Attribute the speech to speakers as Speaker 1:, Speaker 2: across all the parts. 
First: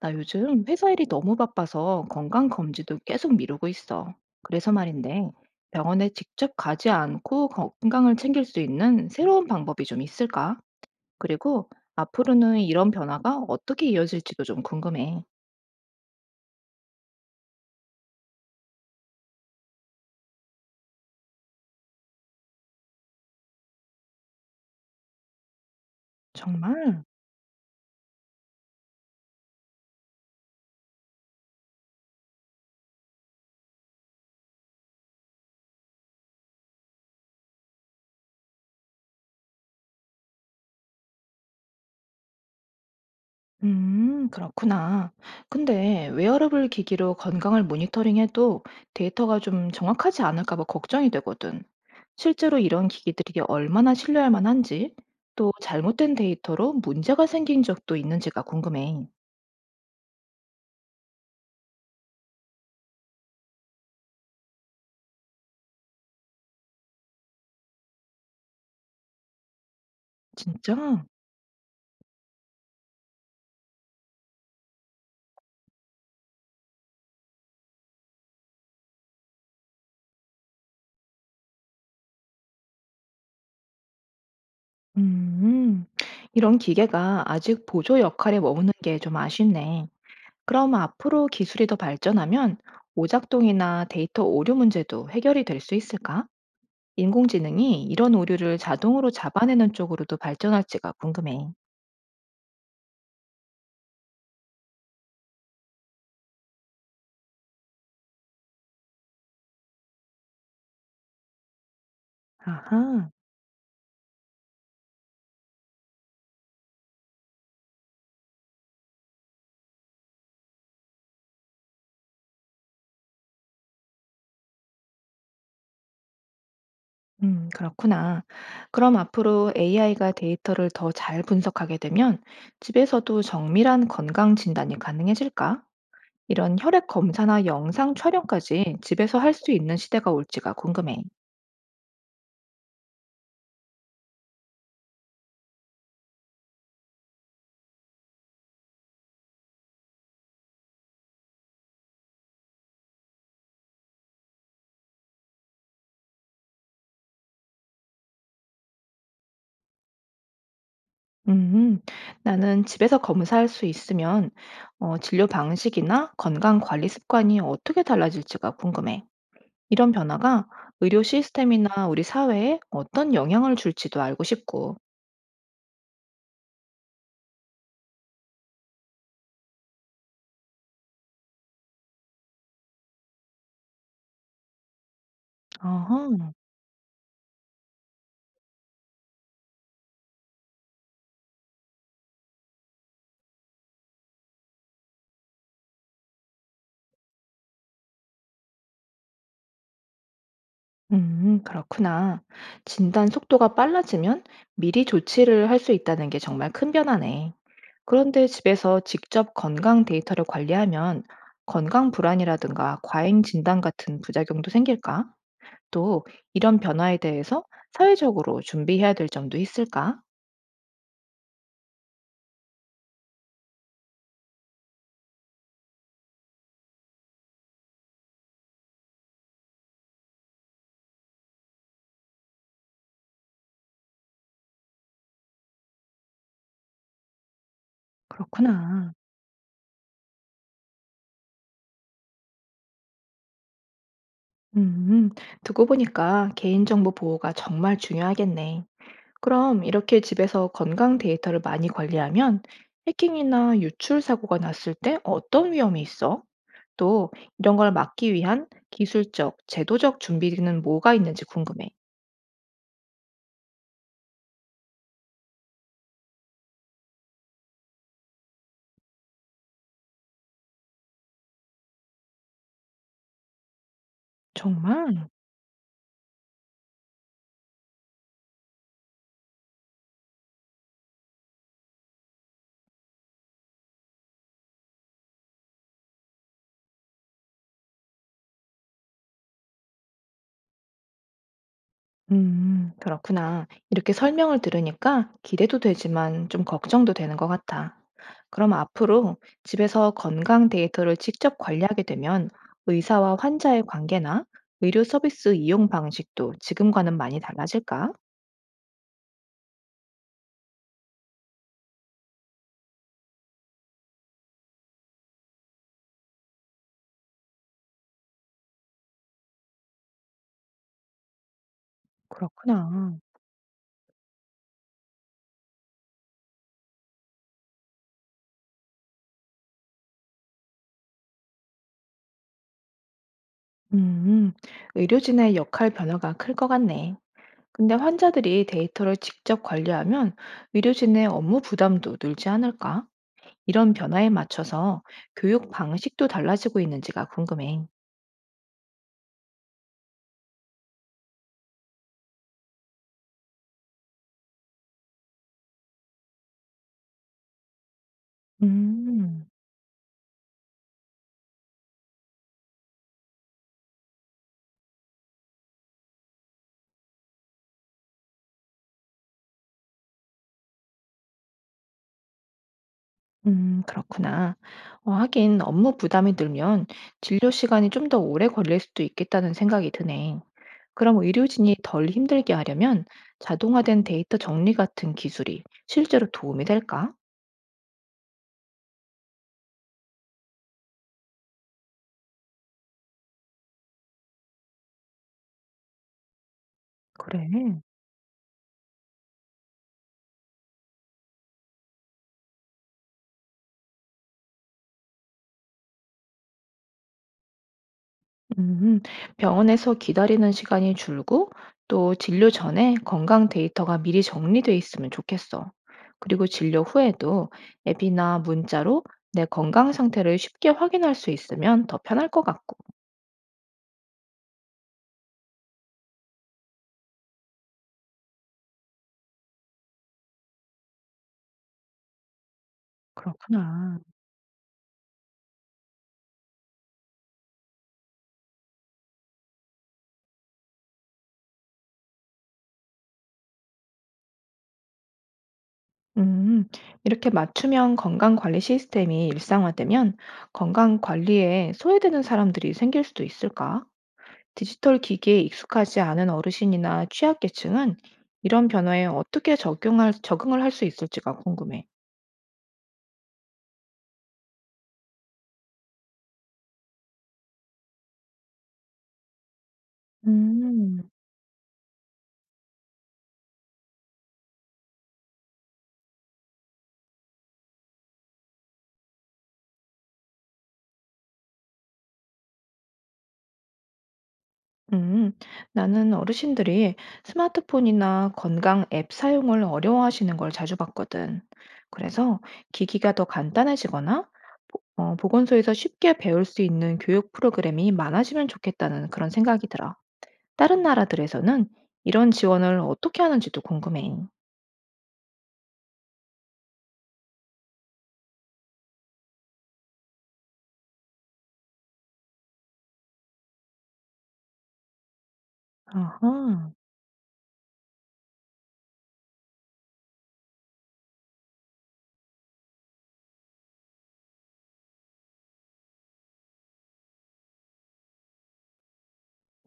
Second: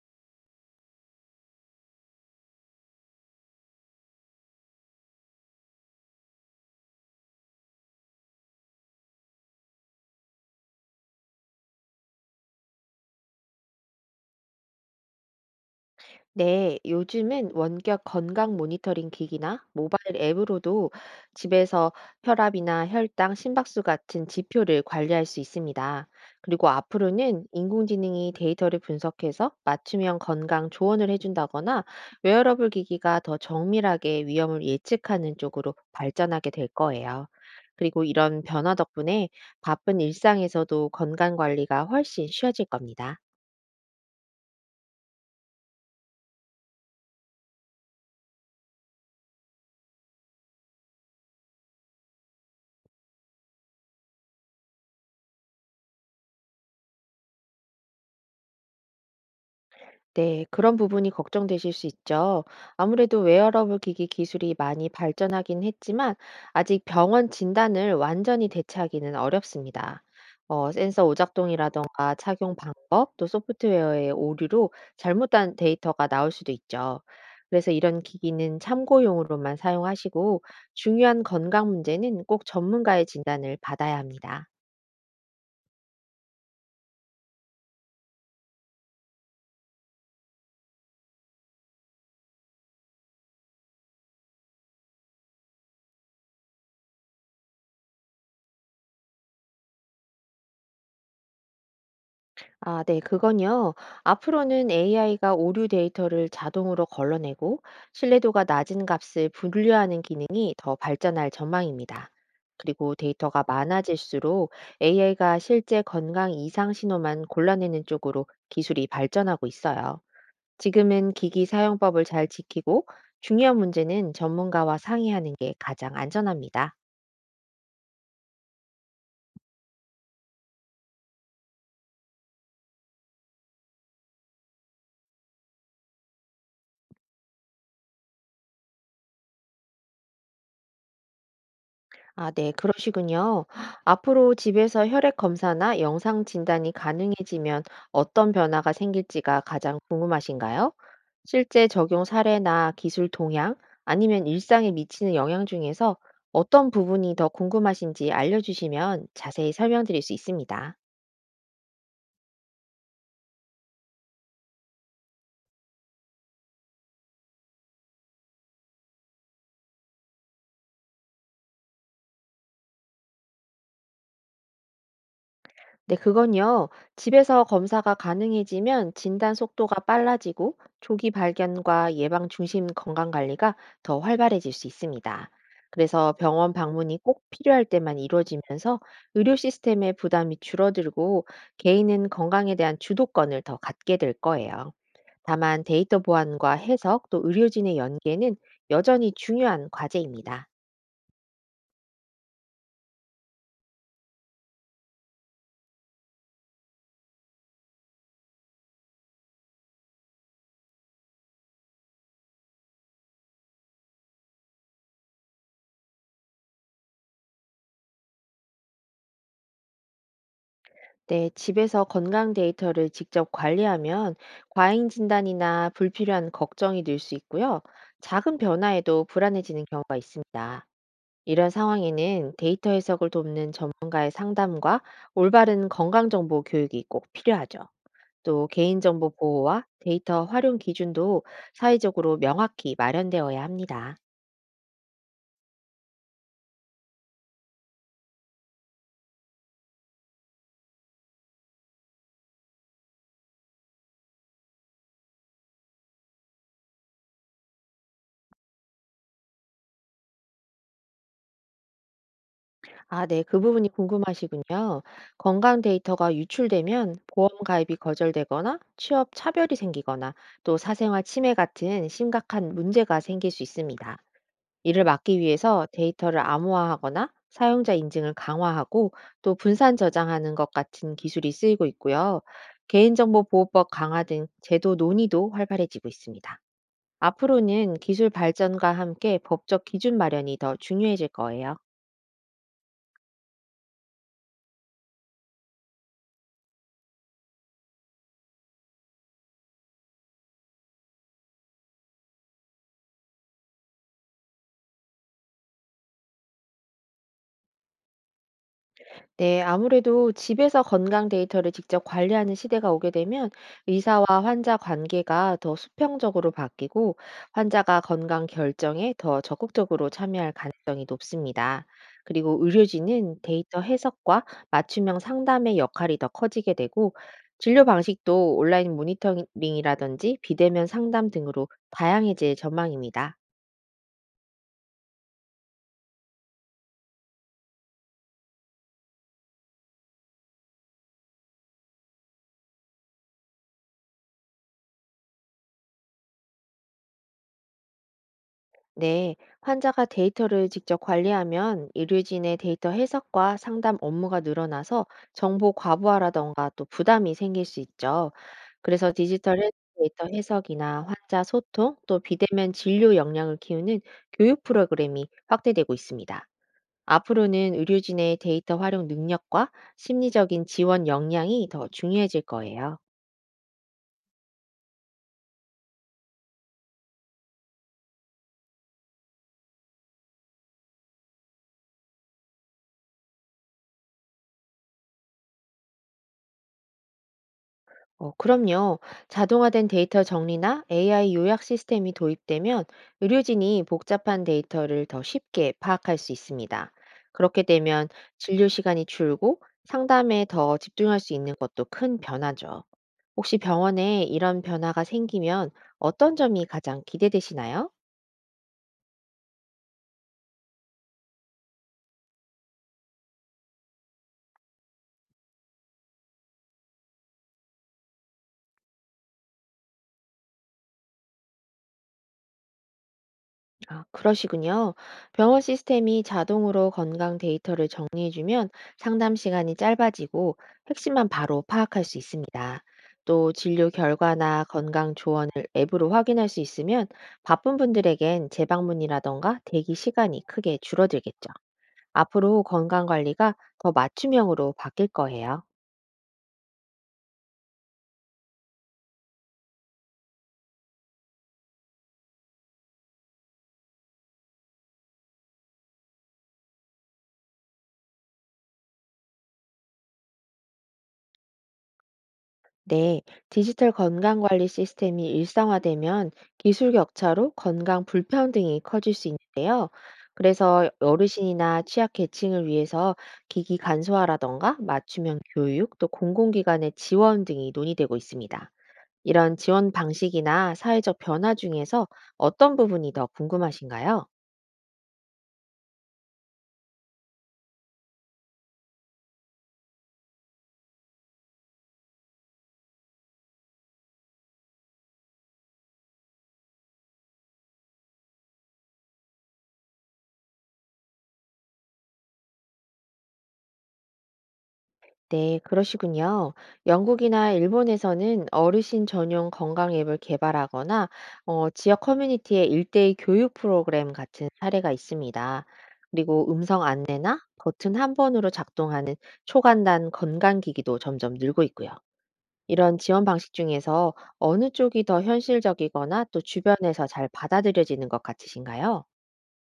Speaker 1: 나 요즘 회사 일이 너무 바빠서 건강 검진도 계속 미루고 있어. 그래서 말인데, 병원에 직접 가지 않고 건강을 챙길 수 있는 새로운 방법이 좀 있을까? 그리고 앞으로는 이런 변화가 어떻게 이어질지도 좀 궁금해.
Speaker 2: 네, 요즘은 원격 건강 모니터링 기기나 모바일 앱으로도 집에서 혈압이나 혈당, 심박수 같은 지표를 관리할 수 있습니다. 그리고
Speaker 1: 정말?
Speaker 2: 앞으로는 인공지능이 데이터를 분석해서 맞춤형 건강 조언을 해준다거나 웨어러블 기기가 더 정밀하게 위험을 예측하는 쪽으로 발전하게 될 거예요. 그리고 이런 변화 덕분에 바쁜 일상에서도 건강 관리가 훨씬 쉬워질 겁니다.
Speaker 1: 그렇구나. 근데 웨어러블 기기로 건강을 모니터링해도 데이터가 좀 정확하지 않을까 봐 걱정이 되거든. 실제로 이런 기기들이 얼마나 신뢰할 만한지, 또 잘못된 데이터로 문제가 생긴 적도 있는지가 궁금해.
Speaker 2: 네, 그런 부분이 걱정되실 수 있죠. 아무래도 웨어러블 기기 기술이 많이 발전하긴 했지만 아직 병원 진단을 완전히 대체하기는 어렵습니다. 어,
Speaker 1: 진짜?
Speaker 2: 센서 오작동이라던가 착용 방법, 또 소프트웨어의 오류로 잘못된 데이터가 나올 수도 있죠. 그래서 이런 기기는 참고용으로만 사용하시고 중요한 건강 문제는 꼭 전문가의 진단을 받아야 합니다.
Speaker 1: 음, 이런 기계가 아직 보조 역할에 머무는 게 좀 아쉽네. 그럼 앞으로 기술이 더 발전하면 오작동이나 데이터 오류 문제도 해결이 될 수 있을까? 인공지능이 이런 오류를 자동으로 잡아내는 쪽으로도 발전할지가 궁금해.
Speaker 2: 아, 네, 그건요. 앞으로는 AI가 오류 데이터를 자동으로 걸러내고 신뢰도가 낮은 값을 분류하는 기능이 더 발전할 전망입니다. 그리고
Speaker 1: 아하,
Speaker 2: 데이터가 많아질수록 AI가 실제 건강 이상 신호만 골라내는 쪽으로 기술이 발전하고 있어요. 지금은 기기 사용법을 잘 지키고 중요한 문제는 전문가와 상의하는 게 가장 안전합니다.
Speaker 1: 그렇구나. 그럼 앞으로 AI가 데이터를 더 잘 분석하게 되면 집에서도 정밀한 건강 진단이 가능해질까? 이런 혈액 검사나 영상 촬영까지 집에서 할 수 있는 시대가 올지가 궁금해.
Speaker 2: 아, 네, 그러시군요. 앞으로 집에서 혈액 검사나 영상 진단이 가능해지면 어떤 변화가 생길지가 가장 궁금하신가요? 실제 적용 사례나 기술 동향, 아니면 일상에 미치는 영향 중에서 어떤 부분이 더 궁금하신지 알려주시면 자세히 설명드릴 수 있습니다.
Speaker 1: 음, 나는 집에서 검사할 수 있으면 진료 방식이나 건강 관리 습관이 어떻게 달라질지가 궁금해. 이런 변화가 의료 시스템이나 우리 사회에 어떤 영향을 줄지도 알고 싶고.
Speaker 2: 네, 그건요. 집에서 검사가 가능해지면 진단 속도가 빨라지고 조기 발견과 예방 중심 건강 관리가 더 활발해질 수 있습니다. 그래서
Speaker 1: 어허.
Speaker 2: 병원 방문이 꼭 필요할 때만 이루어지면서 의료 시스템의 부담이 줄어들고 개인은 건강에 대한 주도권을 더 갖게 될 거예요. 다만 데이터 보안과 해석 또 의료진의 연계는 여전히 중요한 과제입니다.
Speaker 1: 그렇구나. 진단 속도가 빨라지면 미리 조치를 할 수 있다는 게 정말 큰 변화네. 그런데 집에서 직접 건강 데이터를 관리하면 건강 불안이라든가 과잉 진단 같은 부작용도 생길까? 또 이런 변화에 대해서 사회적으로 준비해야 될 점도 있을까?
Speaker 2: 네, 집에서 건강 데이터를 직접 관리하면 과잉 진단이나 불필요한 걱정이 늘 수 있고요. 작은 변화에도 불안해지는 경우가 있습니다. 이런 상황에는 데이터 해석을 돕는 전문가의 상담과 올바른 건강정보 교육이 꼭 필요하죠. 또
Speaker 1: 그렇구나.
Speaker 2: 개인정보 보호와 데이터 활용 기준도 사회적으로 명확히 마련되어야 합니다.
Speaker 1: 음, 듣고 보니까 개인정보 보호가 정말 중요하겠네. 그럼 이렇게 집에서 건강 데이터를 많이 관리하면 해킹이나 유출 사고가 났을 때 어떤 위험이 있어? 또 이런 걸 막기 위한 기술적, 제도적 준비는 뭐가 있는지 궁금해.
Speaker 2: 아, 네. 그 부분이 궁금하시군요. 건강 데이터가 유출되면 보험 가입이 거절되거나 취업 차별이 생기거나 또 사생활 침해 같은 심각한 문제가 생길 수 있습니다. 이를
Speaker 1: 정말?
Speaker 2: 막기 위해서 데이터를 암호화하거나 사용자 인증을 강화하고 또 분산 저장하는 것 같은 기술이 쓰이고 있고요. 개인정보보호법 강화 등 제도 논의도 활발해지고 있습니다. 앞으로는 기술 발전과 함께 법적 기준 마련이 더 중요해질 거예요.
Speaker 1: 그렇구나. 이렇게 설명을 들으니까 기대도 되지만 좀 걱정도 되는 것 같아. 그럼 앞으로 집에서 건강 데이터를 직접 관리하게 되면 의사와 환자의 관계나 의료 서비스 이용 방식도 지금과는 많이 달라질까?
Speaker 2: 네, 아무래도 집에서 건강 데이터를 직접 관리하는 시대가 오게 되면 의사와 환자 관계가 더 수평적으로 바뀌고 환자가 건강 결정에 더 적극적으로 참여할 가능성이 높습니다. 그리고
Speaker 1: 그렇구나.
Speaker 2: 의료진은 데이터 해석과 맞춤형 상담의 역할이 더 커지게 되고 진료 방식도 온라인 모니터링이라든지 비대면 상담 등으로 다양해질 전망입니다.
Speaker 1: 음, 의료진의 역할 변화가 클 것 같네. 근데 환자들이 데이터를 직접 관리하면 의료진의 업무 부담도 늘지 않을까? 이런 변화에 맞춰서 교육 방식도 달라지고 있는지가 궁금해.
Speaker 2: 네, 환자가 데이터를 직접 관리하면 의료진의 데이터 해석과 상담 업무가 늘어나서 정보 과부하라던가 또 부담이 생길 수 있죠. 그래서
Speaker 1: 음,
Speaker 2: 디지털 헬스 데이터 해석이나 환자 소통 또 비대면 진료 역량을 키우는 교육 프로그램이 확대되고 있습니다. 앞으로는 의료진의 데이터 활용 능력과 심리적인 지원 역량이 더 중요해질 거예요.
Speaker 1: 그렇구나. 하긴 업무 부담이 늘면 진료 시간이 좀 더 오래 걸릴 수도 있겠다는 생각이 드네. 그럼 의료진이 덜 힘들게 하려면 자동화된 데이터 정리 같은 기술이 실제로 도움이 될까?
Speaker 2: 어, 그럼요. 자동화된 데이터 정리나 AI 요약 시스템이 도입되면 의료진이 복잡한 데이터를 더 쉽게 파악할 수 있습니다.
Speaker 1: 그래.
Speaker 2: 그렇게 되면 진료 시간이 줄고 상담에 더 집중할 수 있는 것도 큰 변화죠. 혹시 병원에 이런 변화가 생기면 어떤 점이 가장 기대되시나요?
Speaker 1: 음, 병원에서 기다리는 시간이 줄고 또 진료 전에 건강 데이터가 미리 정리돼 있으면 좋겠어. 그리고 진료 후에도 앱이나 문자로 내 건강 상태를 쉽게 확인할 수 있으면 더 편할 것 같고.
Speaker 2: 아, 그러시군요. 병원 시스템이 자동으로 건강 데이터를 정리해주면 상담 시간이 짧아지고 핵심만 바로 파악할 수 있습니다. 또 진료
Speaker 1: 그렇구나.
Speaker 2: 결과나 건강 조언을 앱으로 확인할 수 있으면 바쁜 분들에겐 재방문이라던가 대기 시간이 크게 줄어들겠죠. 앞으로 건강 관리가 더 맞춤형으로 바뀔 거예요.
Speaker 1: 음, 이렇게 맞춤형 건강 관리 시스템이 일상화되면 건강 관리에 소외되는 사람들이 생길 수도 있을까? 디지털 기기에 익숙하지 않은 어르신이나 취약계층은 이런 변화에 어떻게 적응을 할 수 있을지가 궁금해.
Speaker 2: 네, 디지털 건강관리 시스템이 일상화되면 기술 격차로 건강 불평등이 커질 수 있는데요. 그래서
Speaker 1: 음,
Speaker 2: 어르신이나 취약계층을 위해서 기기 간소화라던가 맞춤형 교육, 또 공공기관의 지원 등이 논의되고 있습니다. 이런 지원 방식이나 사회적 변화 중에서 어떤 부분이 더 궁금하신가요?
Speaker 1: 음, 나는 어르신들이 스마트폰이나 건강 앱 사용을 어려워하시는 걸 자주 봤거든. 그래서 기기가 더 간단해지거나 보건소에서 쉽게 배울 수 있는 교육 프로그램이 많아지면 좋겠다는 그런 생각이 들어. 다른 나라들에서는 이런 지원을 어떻게 하는지도 궁금해.
Speaker 2: 네, 그러시군요. 영국이나 일본에서는 어르신 전용 건강 앱을 개발하거나 어, 지역 커뮤니티의 일대의 교육 프로그램 같은 사례가 있습니다. 그리고
Speaker 1: 아하.
Speaker 2: 음성 안내나 버튼 한 번으로 작동하는 초간단 건강기기도 점점 늘고 있고요. 이런 지원 방식 중에서 어느 쪽이 더 현실적이거나 또 주변에서 잘 받아들여지는 것 같으신가요?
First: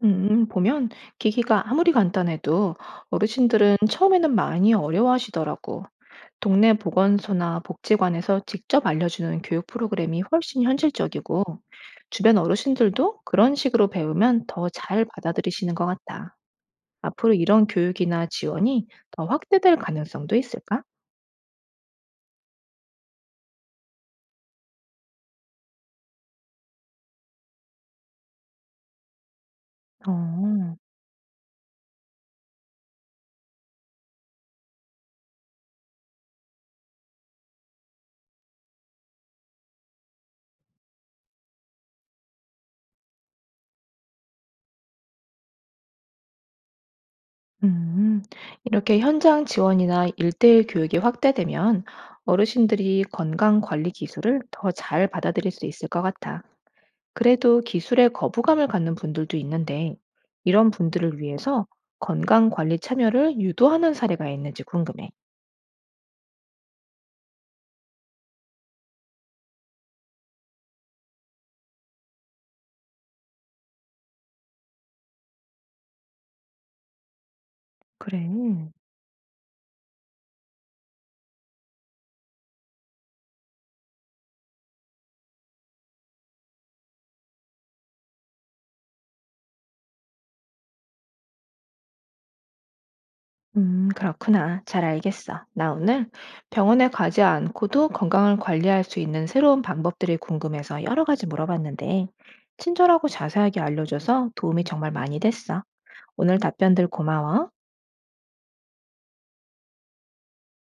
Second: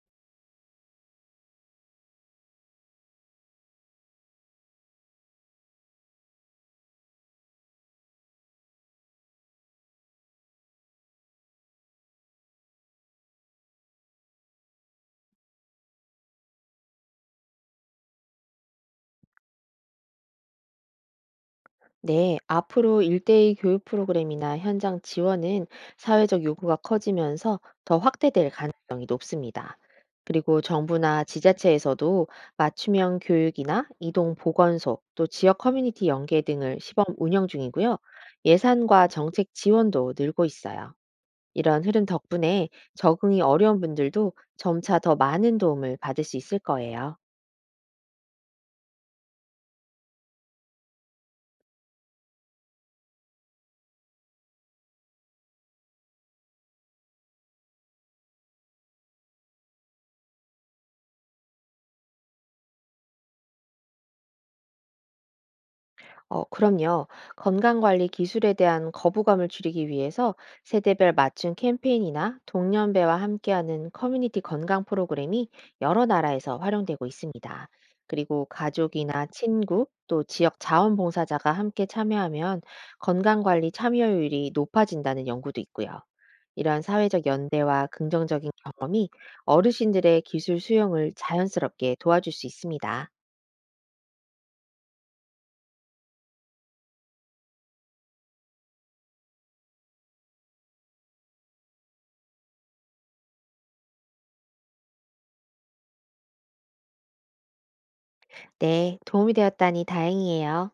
Speaker 1: 보면 기기가 아무리 간단해도 어르신들은 처음에는 많이 어려워하시더라고. 동네 보건소나 복지관에서 직접 알려주는 교육 프로그램이 훨씬 현실적이고, 주변 어르신들도 그런 식으로 배우면 더 잘 받아들이시는 것 같다. 앞으로 이런 교육이나 지원이 더 확대될 가능성도 있을까?
Speaker 2: 네, 앞으로 일대일 교육 프로그램이나 현장 지원은 사회적 요구가 커지면서 더 확대될 가능이다. 그리고
Speaker 1: 어.
Speaker 2: 정부나 지자체에서도 맞춤형 교육이나 이동 보건소, 또 지역 커뮤니티 연계 등을 시범 운영 중이고요. 예산과 정책 지원도 늘고 있어요. 이런 흐름 덕분에 적응이 어려운 분들도 점차 더 많은 도움을 받을 수 있을 거예요.
Speaker 1: 음, 이렇게 현장 지원이나 일대일 교육이 확대되면 어르신들이 건강 관리 기술을 더 잘 받아들일 수 있을 것 같아. 그래도 기술에 거부감을 갖는 분들도 있는데, 이런 분들을 위해서 건강 관리 참여를 유도하는 사례가 있는지 궁금해.
Speaker 2: 어, 그럼요. 건강관리 기술에 대한 거부감을 줄이기 위해서 세대별 맞춤 캠페인이나 동년배와 함께하는 커뮤니티 건강 프로그램이 여러 나라에서 활용되고 있습니다.
Speaker 1: 그래.
Speaker 2: 그리고 가족이나 친구, 또 지역 자원봉사자가 함께 참여하면 건강관리 참여율이 높아진다는 연구도 있고요. 이러한 사회적 연대와 긍정적인 경험이 어르신들의 기술 수용을 자연스럽게 도와줄 수 있습니다.
Speaker 1: 그렇구나. 잘 알겠어. 나 오늘 병원에 가지 않고도 건강을 관리할 수 있는 새로운 방법들이 궁금해서 여러 가지 물어봤는데, 친절하고 자세하게 알려줘서 도움이 정말 많이 됐어. 오늘 답변들 고마워.
Speaker 2: 네, 도움이 되었다니 다행이에요.